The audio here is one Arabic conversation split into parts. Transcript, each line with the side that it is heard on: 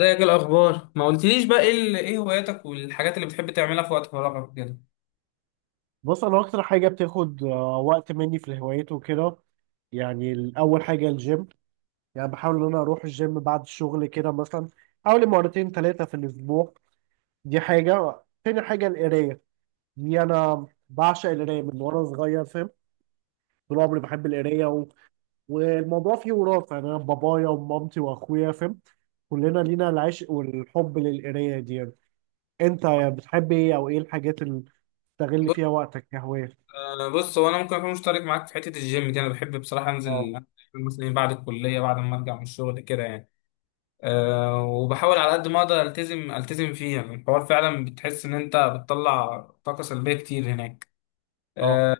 left: ازيك؟ إيه الاخبار؟ ما قلتليش بقى ايه ايه هواياتك والحاجات اللي بتحب تعملها في وقت فراغك كده.
right: بص انا اكتر حاجه بتاخد وقت مني في الهوايات وكده. يعني الاول حاجه الجيم. يعني بحاول ان انا اروح الجيم بعد الشغل كده مثلا حوالي مرتين ثلاثه في الاسبوع. دي حاجه، تاني حاجه القرايه. دي انا بعشق القرايه من وانا صغير، فاهم؟ طول عمري بحب القرايه والموضوع فيه وراثه، يعني انا بابايا ومامتي واخويا، فاهم؟ كلنا لينا العشق والحب للقرايه دي يعني. انت بتحب ايه او ايه الحاجات اللي بتستغل فيها
left: بص،
right: وقتك كهوايه؟
left: بص، هو انا ممكن اكون مشترك معاك في حته الجيم دي. انا بحب بصراحه
right: اه.
left: انزل مثلا بعد الكليه، بعد ما ارجع من الشغل كده يعني. أه، وبحاول على قد ما اقدر التزم فيه. يعني الحوار فعلا بتحس ان انت بتطلع طاقه سلبيه كتير هناك.
right: اه.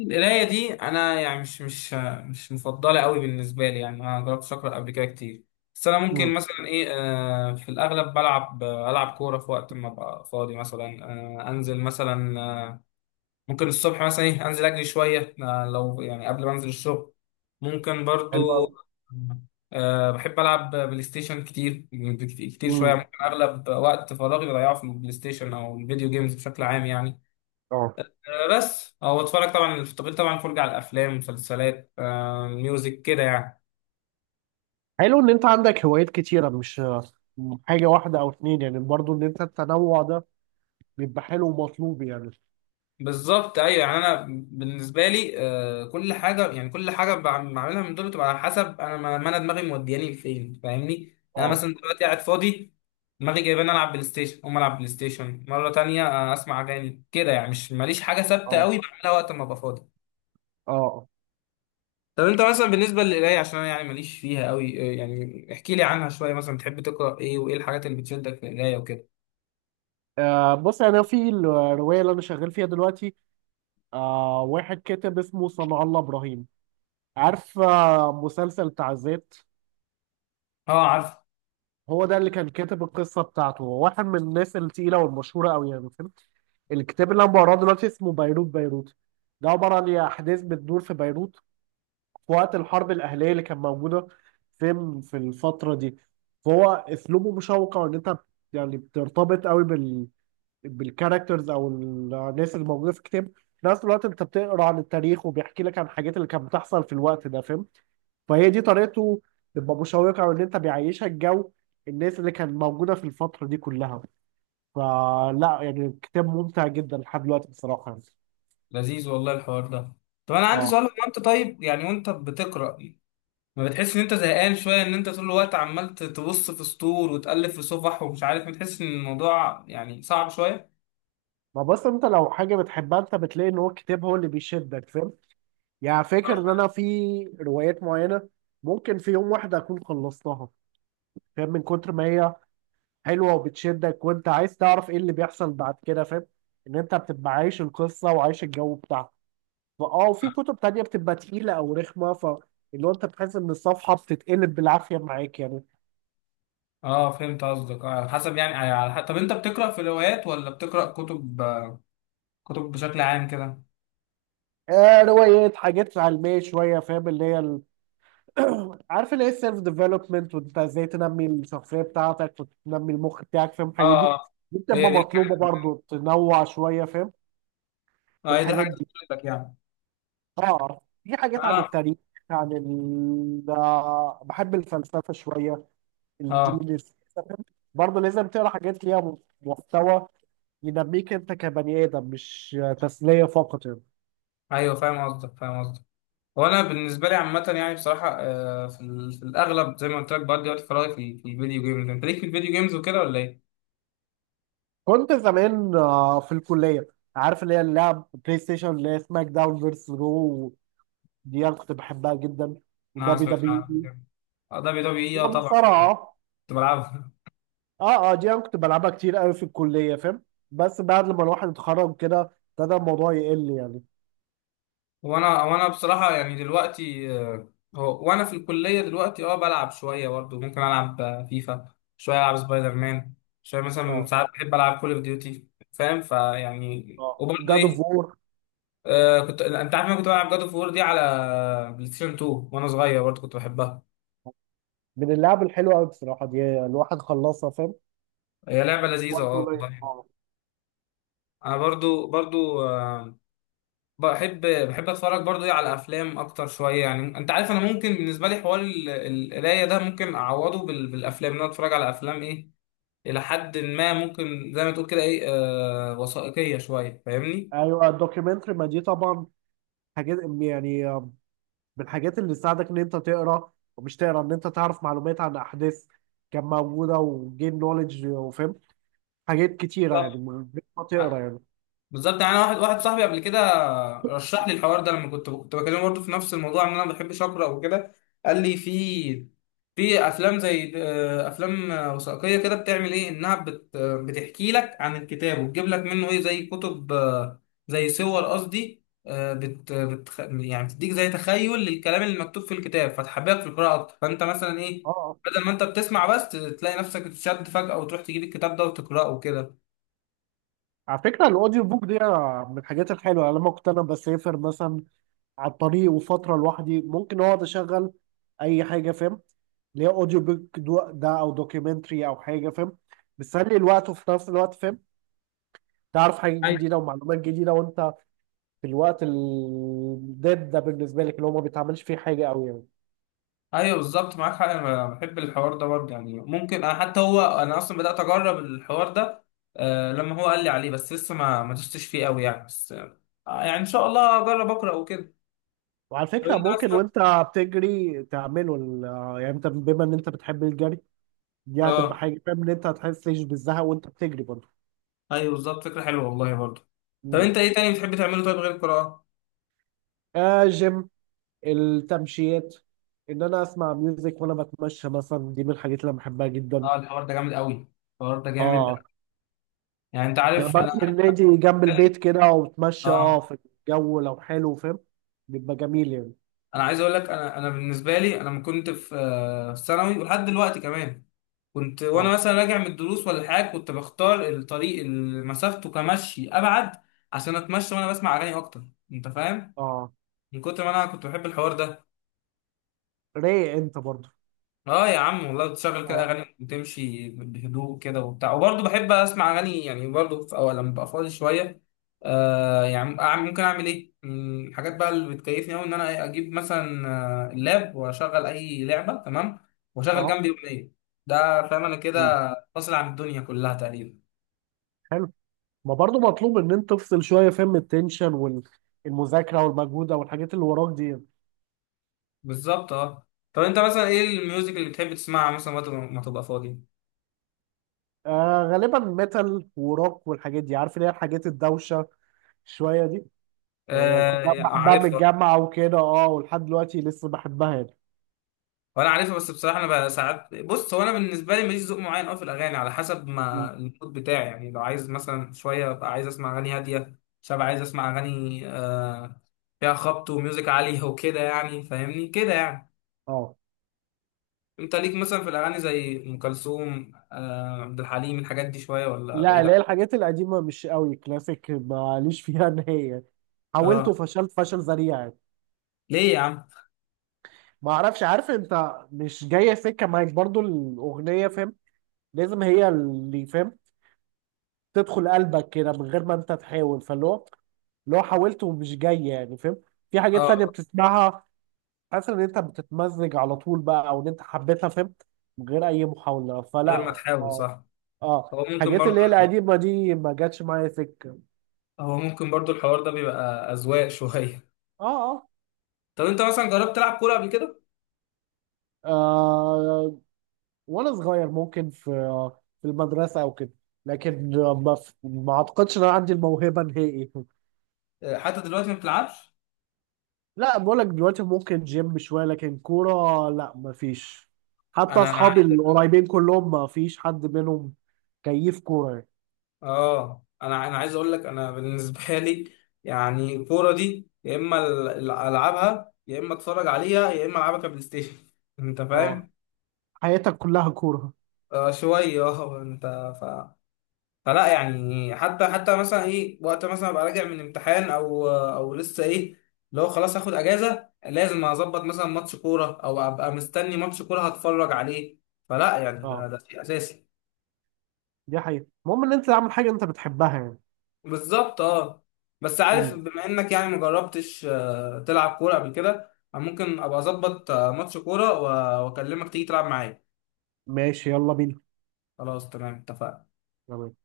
left: القراية دي أنا يعني مش مفضلة قوي بالنسبة لي. يعني أنا مجربتش أقرأ قبل كده كتير، بس أنا
right: امم.
left: ممكن مثلا إيه، في الأغلب ألعب كورة في وقت ما أبقى فاضي مثلا. آه، أنزل مثلا آه، ممكن الصبح مثلا إيه، أنزل أجري شوية، لو يعني قبل ما أنزل الشغل، ممكن
right: حلو
left: برضو.
right: أوي.
left: بحب ألعب بلاي ستيشن كتير، كتير شوية.
right: امم.
left: ممكن أغلب وقت فراغي بضيعه في البلاي ستيشن أو الفيديو جيمز بشكل عام يعني.
right: اه،
left: بس او اتفرج طبعا، التقييم طبعا، فرجة على الافلام، مسلسلات، ميوزك كده يعني.
right: حلو ان انت عندك هوايات كتيره، مش حاجه واحده او اتنين، يعني برضو ان انت التنوع ده بيبقى حلو ومطلوب يعني.
left: بالظبط، ايوه. يعني انا بالنسبه لي كل حاجه، يعني كل حاجه بعملها من دول بتبقى على حسب انا ما انا دماغي مودياني لفين، فاهمني؟ يعني انا
right: اه.
left: مثلا دلوقتي قاعد فاضي، دماغي جايباني العب بلاي ستيشن، اقوم العب بلاي ستيشن مره تانية، اسمع اغاني كده يعني. مش ماليش حاجه ثابته
right: اه.
left: قوي بعملها وقت ما ابقى فاضي.
right: اه. آه.
left: طب انت مثلا بالنسبه للقرايه، عشان انا يعني ماليش فيها قوي، يعني احكي لي عنها شويه. مثلا بتحب تقرا ايه، وايه الحاجات اللي بتشدك في القرايه وكده؟
right: آه، بص انا في الروايه اللي انا شغال فيها دلوقتي، آه، واحد كاتب اسمه صنع الله ابراهيم. عارف آه مسلسل بتاع ذات؟
left: اه، عارف.
right: هو ده اللي كان كاتب القصه بتاعته. هو واحد من الناس التقيله والمشهوره قوي، يعني فهمت؟ الكتاب اللي انا بقراه دلوقتي اسمه بيروت بيروت. ده عباره عن احداث بتدور في بيروت في وقت الحرب الأهلية اللي كانت موجودة فين في الفترة دي. فهو أسلوبه مشوق، وإن أنت يعني بترتبط قوي بالكاركترز أو الناس اللي موجودة في الكتاب. في نفس الوقت أنت بتقرأ عن التاريخ وبيحكي لك عن الحاجات اللي كانت بتحصل في الوقت ده، فاهم؟ فهي دي طريقته، تبقى مشوقة وإن أنت بيعيشك جو الناس اللي كانت موجودة في الفترة دي كلها. فلا يعني الكتاب ممتع جدا لحد دلوقتي بصراحة يعني.
left: لذيذ والله الحوار ده. طب انا عندي سؤال.
right: اه.
left: هو انت طيب يعني وانت بتقرا، ما بتحس ان انت زهقان شويه، ان انت طول الوقت عمال تبص في سطور وتقلب في صفح ومش عارف، بتحس ان الموضوع يعني صعب شويه؟
right: ما بس انت لو حاجة بتحبها انت بتلاقي ان هو الكتاب هو اللي بيشدك، فاهم؟ يعني فاكر ان انا في روايات معينه ممكن في يوم واحد اكون خلصتها، فاهم؟ من كتر ما هي حلوه وبتشدك وانت عايز تعرف ايه اللي بيحصل بعد كده، فاهم؟ ان انت بتبقى عايش القصه وعايش الجو بتاعها. فاه، وفي كتب تانية بتبقى تقيله او رخمه، ف اللي هو انت بتحس ان الصفحه بتتقلب بالعافيه معاك يعني.
left: اه، فهمت قصدك. اه، على حسب يعني، على حسب. طب انت بتقرا في روايات ولا بتقرا كتب، كتب بشكل عام كده؟
right: آه، روايات، حاجات علميه شويه، فاهم؟ اللي هي عارف اللي هي السيلف ديفلوبمنت، وانت ازاي تنمي الشخصيه بتاعتك وتنمي المخ بتاعك، فاهم؟
left: اه،
right: الحاجات دي.
left: آه.
right: دي
left: هي
right: بتبقى
left: دي
right: مطلوبه
left: الحاجه.
right: برضو، تنوع شويه فاهم في
left: اه، هي دي
right: الحاجات
left: الحاجه اللي
right: دي.
left: بتفيدك يعني.
right: اه في حاجات عن
left: انا،
right: التاريخ، عن ال بحب الفلسفه شويه،
left: اه،
right: الجينيس. برضه لازم تقرا حاجات ليها محتوى ينميك انت كبني ادم، مش تسليه فقط يعني.
left: ايوه فاهم قصدك، فاهم قصدك. وانا بالنسبه لي عامه يعني بصراحه، في الاغلب زي ما قلت لك، بقضي وقت فراغي في الفيديو جيمز. انت ليك في الفيديو جيمز وكده ولا ايه؟
right: كنت زمان في الكليه، عارف اللي هي اللعب بلاي ستيشن، اللي هي سماك داون فيرس رو، دي انا كنت بحبها جدا.
left: انا ما
right: ودبي
left: سمعتش
right: دبي،
left: عنها. اه، دبليو دبليو اي،
right: هي
left: اه طبعا،
right: مصارعه.
left: كنت بلعبها.
right: اه. اه، دي انا كنت بلعبها كتير قوي في الكليه، فاهم؟ بس بعد لما الواحد اتخرج كده ابتدى الموضوع يقل يعني.
left: وانا بصراحه يعني دلوقتي، هو وانا في الكليه دلوقتي اه بلعب شويه برضه. ممكن العب فيفا شويه، العب سبايدر مان شويه، مثلا
right: اه.
left: ساعات بحب العب كول اوف ديوتي فاهم؟ فيعني
right: اه،
left: وبرضه
right: جاد اوف
left: ايه،
right: وور،
left: آه، كنت انت عارف إن انا كنت بلعب جاد اوف وور دي على بلاي ستيشن 2 وانا صغير؟ برضه كنت بحبها.
right: من اللعب الحلوه قوي بصراحه، دي الواحد خلصها، فاهم؟
left: هي لعبة لذيذة
right: وقت
left: اه
right: قليل.
left: والله.
right: اه،
left: انا برضو بحب اتفرج برضو ايه على افلام اكتر شوية. يعني انت عارف انا ممكن بالنسبة لي حوار القراية ده ممكن اعوضه بالافلام، ان انا اتفرج على افلام ايه الى حد ما، ممكن زي ما تقول كده ايه، آه، وثائقية شوية، فاهمني؟
right: ايوه الدوكيومنتري، ما دي طبعا حاجات يعني، من الحاجات اللي تساعدك ان انت تقرا ومش تقرا، ان انت تعرف معلومات عن احداث كان موجوده، وجين نوليدج، وفاهم حاجات كتيره يعني
left: بالظبط،
right: من غير ما تقرا يعني.
left: بالظبط. يعني انا واحد صاحبي قبل كده رشح لي الحوار ده. لما كنت بكلمه برضه في نفس الموضوع، ان انا ما بحبش اقرا وكده، قال لي في، في افلام زي افلام وثائقيه كده بتعمل ايه، انها بت آه، بتحكي لك عن الكتاب وتجيب لك منه ايه، زي كتب زي صور قصدي، آه، بت بت يعني بتديك زي تخيل للكلام اللي مكتوب في الكتاب، فتحببك في القراءه اكتر. فانت مثلا ايه،
right: اه،
left: بدل ما انت بتسمع بس، تلاقي نفسك تشد فجاه وتروح تجيب الكتاب ده وتقراه وكده.
right: على فكرة الأوديو بوك دي من الحاجات الحلوة. لما كنت أنا بسافر مثلا على الطريق وفترة لوحدي، ممكن أقعد أشغل أي حاجة، فاهم؟ اللي هي أوديو بوك ده، أو دوكيومنتري أو حاجة، فاهم؟ بتسلي الوقت، وفي نفس الوقت فاهم تعرف حاجات جديدة ومعلومات جديدة، وأنت في الوقت الداد ده بالنسبة لك اللي هو ما بيتعملش فيه حاجة أوي يعني.
left: ايوه بالظبط، معاك حق. انا بحب الحوار ده برضه يعني. ممكن انا، حتى هو انا اصلا بدات اجرب الحوار ده، آه، لما هو قال لي عليه، بس لسه ما دستش فيه قوي يعني. بس آه، يعني ان شاء الله اجرب اقرا وكده.
right: وعلى
left: طب
right: فكرة
left: انت
right: ممكن
left: اصلا،
right: وأنت بتجري تعمله يعني أنت بما إن أنت بتحب الجري، دي هتبقى
left: اه،
right: حاجة، فاهم؟ إن أنت هتحسش بالزهق وأنت بتجري برضه.
left: ايوه بالظبط، فكره حلوه والله برضه. طب
right: مم.
left: انت ايه تاني بتحب تعمله طيب غير القراءه؟
right: آه، جيم، التمشيات، ان انا اسمع ميوزك وانا بتمشى مثلا، دي من الحاجات اللي انا بحبها جدا.
left: اه، الحوار ده جامد قوي، الحوار ده جامد.
right: اه،
left: يعني انت
right: يعني
left: عارف
right: بروح
left: انا،
right: النادي جنب البيت كده وبتمشى اه
left: اه،
right: في الجو لو حلو، فاهم؟ بيبقى جميل يعني.
left: انا عايز اقول لك. انا، انا بالنسبه لي، انا لما كنت في في ثانوي ولحد دلوقتي كمان، كنت وانا
right: اه.
left: مثلا راجع من الدروس ولا حاجه، كنت بختار الطريق اللي مسافته كمشي ابعد عشان اتمشى وانا بسمع اغاني اكتر. انت فاهم؟
right: اه،
left: من كتر ما انا كنت بحب الحوار ده.
right: رايق انت برضو.
left: اه يا عم والله، بتشغل كده
right: اه.
left: اغاني وتمشي بهدوء كده وبتاع. وبرضه بحب اسمع اغاني يعني برضه في اول لما ببقى فاضي شويه. آه يعني ممكن اعمل ايه من الحاجات بقى اللي بتكيفني قوي، ان انا إيه، اجيب مثلا اللاب واشغل اي لعبه، تمام، واشغل
right: اه.
left: جنبي اغنيه. ده فاهم انا كده
right: مم.
left: فاصل عن الدنيا كلها تقريبا.
right: حلو. ما برضو مطلوب ان انت تفصل شويه، فاهم؟ من التنشن والمذاكره والمجهوده والحاجات اللي وراك دي.
left: بالظبط اه. طب انت مثلا ايه الميوزك اللي بتحب تسمعها مثلا وقت ما تبقى فاضي؟
right: آه غالبا ميتال وروك والحاجات دي، عارف اللي هي الحاجات الدوشه شويه دي. هي كنت
left: آه،
right: بحبها من
left: عارفها.
right: الجامعة وكده، اه، ولحد دلوقتي لسه بحبها يعني.
left: وانا عارفها. بس بصراحه انا بقى ساعات، بص، هو انا بالنسبه لي ماليش ذوق معين قوي في الاغاني، على حسب
right: مم.
left: ما المود بتاعي يعني. لو عايز مثلا شويه ابقى عايز اسمع اغاني هاديه، شويه عايز اسمع اغاني آه فيها خبط وميوزك عالي وكده يعني، فاهمني كده يعني.
right: اه.
left: انت ليك مثلا في الاغاني زي ام كلثوم، آه عبد الحليم، الحاجات دي شويه ولا
right: لا،
left: بعيد
right: اللي هي الحاجات القديمة مش قوي، كلاسيك ماليش فيها نهائي. حاولت
left: اه.
right: وفشلت فشل ذريع يعني.
left: ليه يا عم؟
right: ما اعرفش، عارف انت مش جاية سكة معاك برضو الأغنية، فاهم؟ لازم هي اللي فاهم تدخل قلبك كده من غير ما انت تحاول، فاللي هو اللي هو حاولت ومش جاي يعني، فاهم؟ في حاجات تانية
left: اه.
right: بتسمعها حاسس ان انت بتتمزج على طول بقى، او ان انت حبيتها، فاهم؟ من غير اي محاولة. فلا.
left: غير ما تحاول،
right: اه.
left: صح.
right: اه،
left: هو ممكن
right: الحاجات
left: برضه
right: اللي هي القديمه دي ما جاتش معايا سكه.
left: هو ممكن برضو الحوار ده بيبقى أذواق شوية.
right: اه. اه.
left: طب أنت مثلا جربت تلعب كورة قبل كده؟
right: آه، وانا صغير ممكن في في المدرسه او كده، لكن ما اعتقدش ان انا عندي الموهبه نهائي.
left: آه، حتى دلوقتي ما بتلعبش؟
right: لا بقول لك دلوقتي ممكن جيم شويه، لكن كوره لا ما فيش. حتى
left: أنا أنا
right: اصحابي
left: عاي-
right: القريبين كلهم ما فيش حد منهم كيف كوره يعني.
left: آه أنا عايز أقول لك. أنا بالنسبة لي يعني الكورة دي يا إما ألعبها، يا إما أتفرج عليها، يا إما ألعبها كبلاي ستيشن. أنت
right: اه،
left: فاهم؟
right: حياتك كلها كوره.
left: آه شوية، أه. أنت، فلا يعني، حتى مثلا ايه وقت مثلا ابقى راجع من امتحان او لسه ايه، لو خلاص هاخد اجازه، لازم اظبط مثلا ماتش كوره او ابقى مستني ماتش كوره هتفرج عليه. فلا يعني ده
right: اه،
left: ده شيء اساسي.
right: دي حقيقه، المهم ان انت تعمل حاجه انت بتحبها يعني.
left: بالظبط اه. بس عارف،
right: مم.
left: بما انك يعني مجربتش تلعب كوره قبل كده، أنا ممكن ابقى اظبط ماتش كوره واكلمك تيجي تلعب معايا.
right: ماشي، يلا بينا.
left: خلاص تمام، اتفقنا.
right: تمام.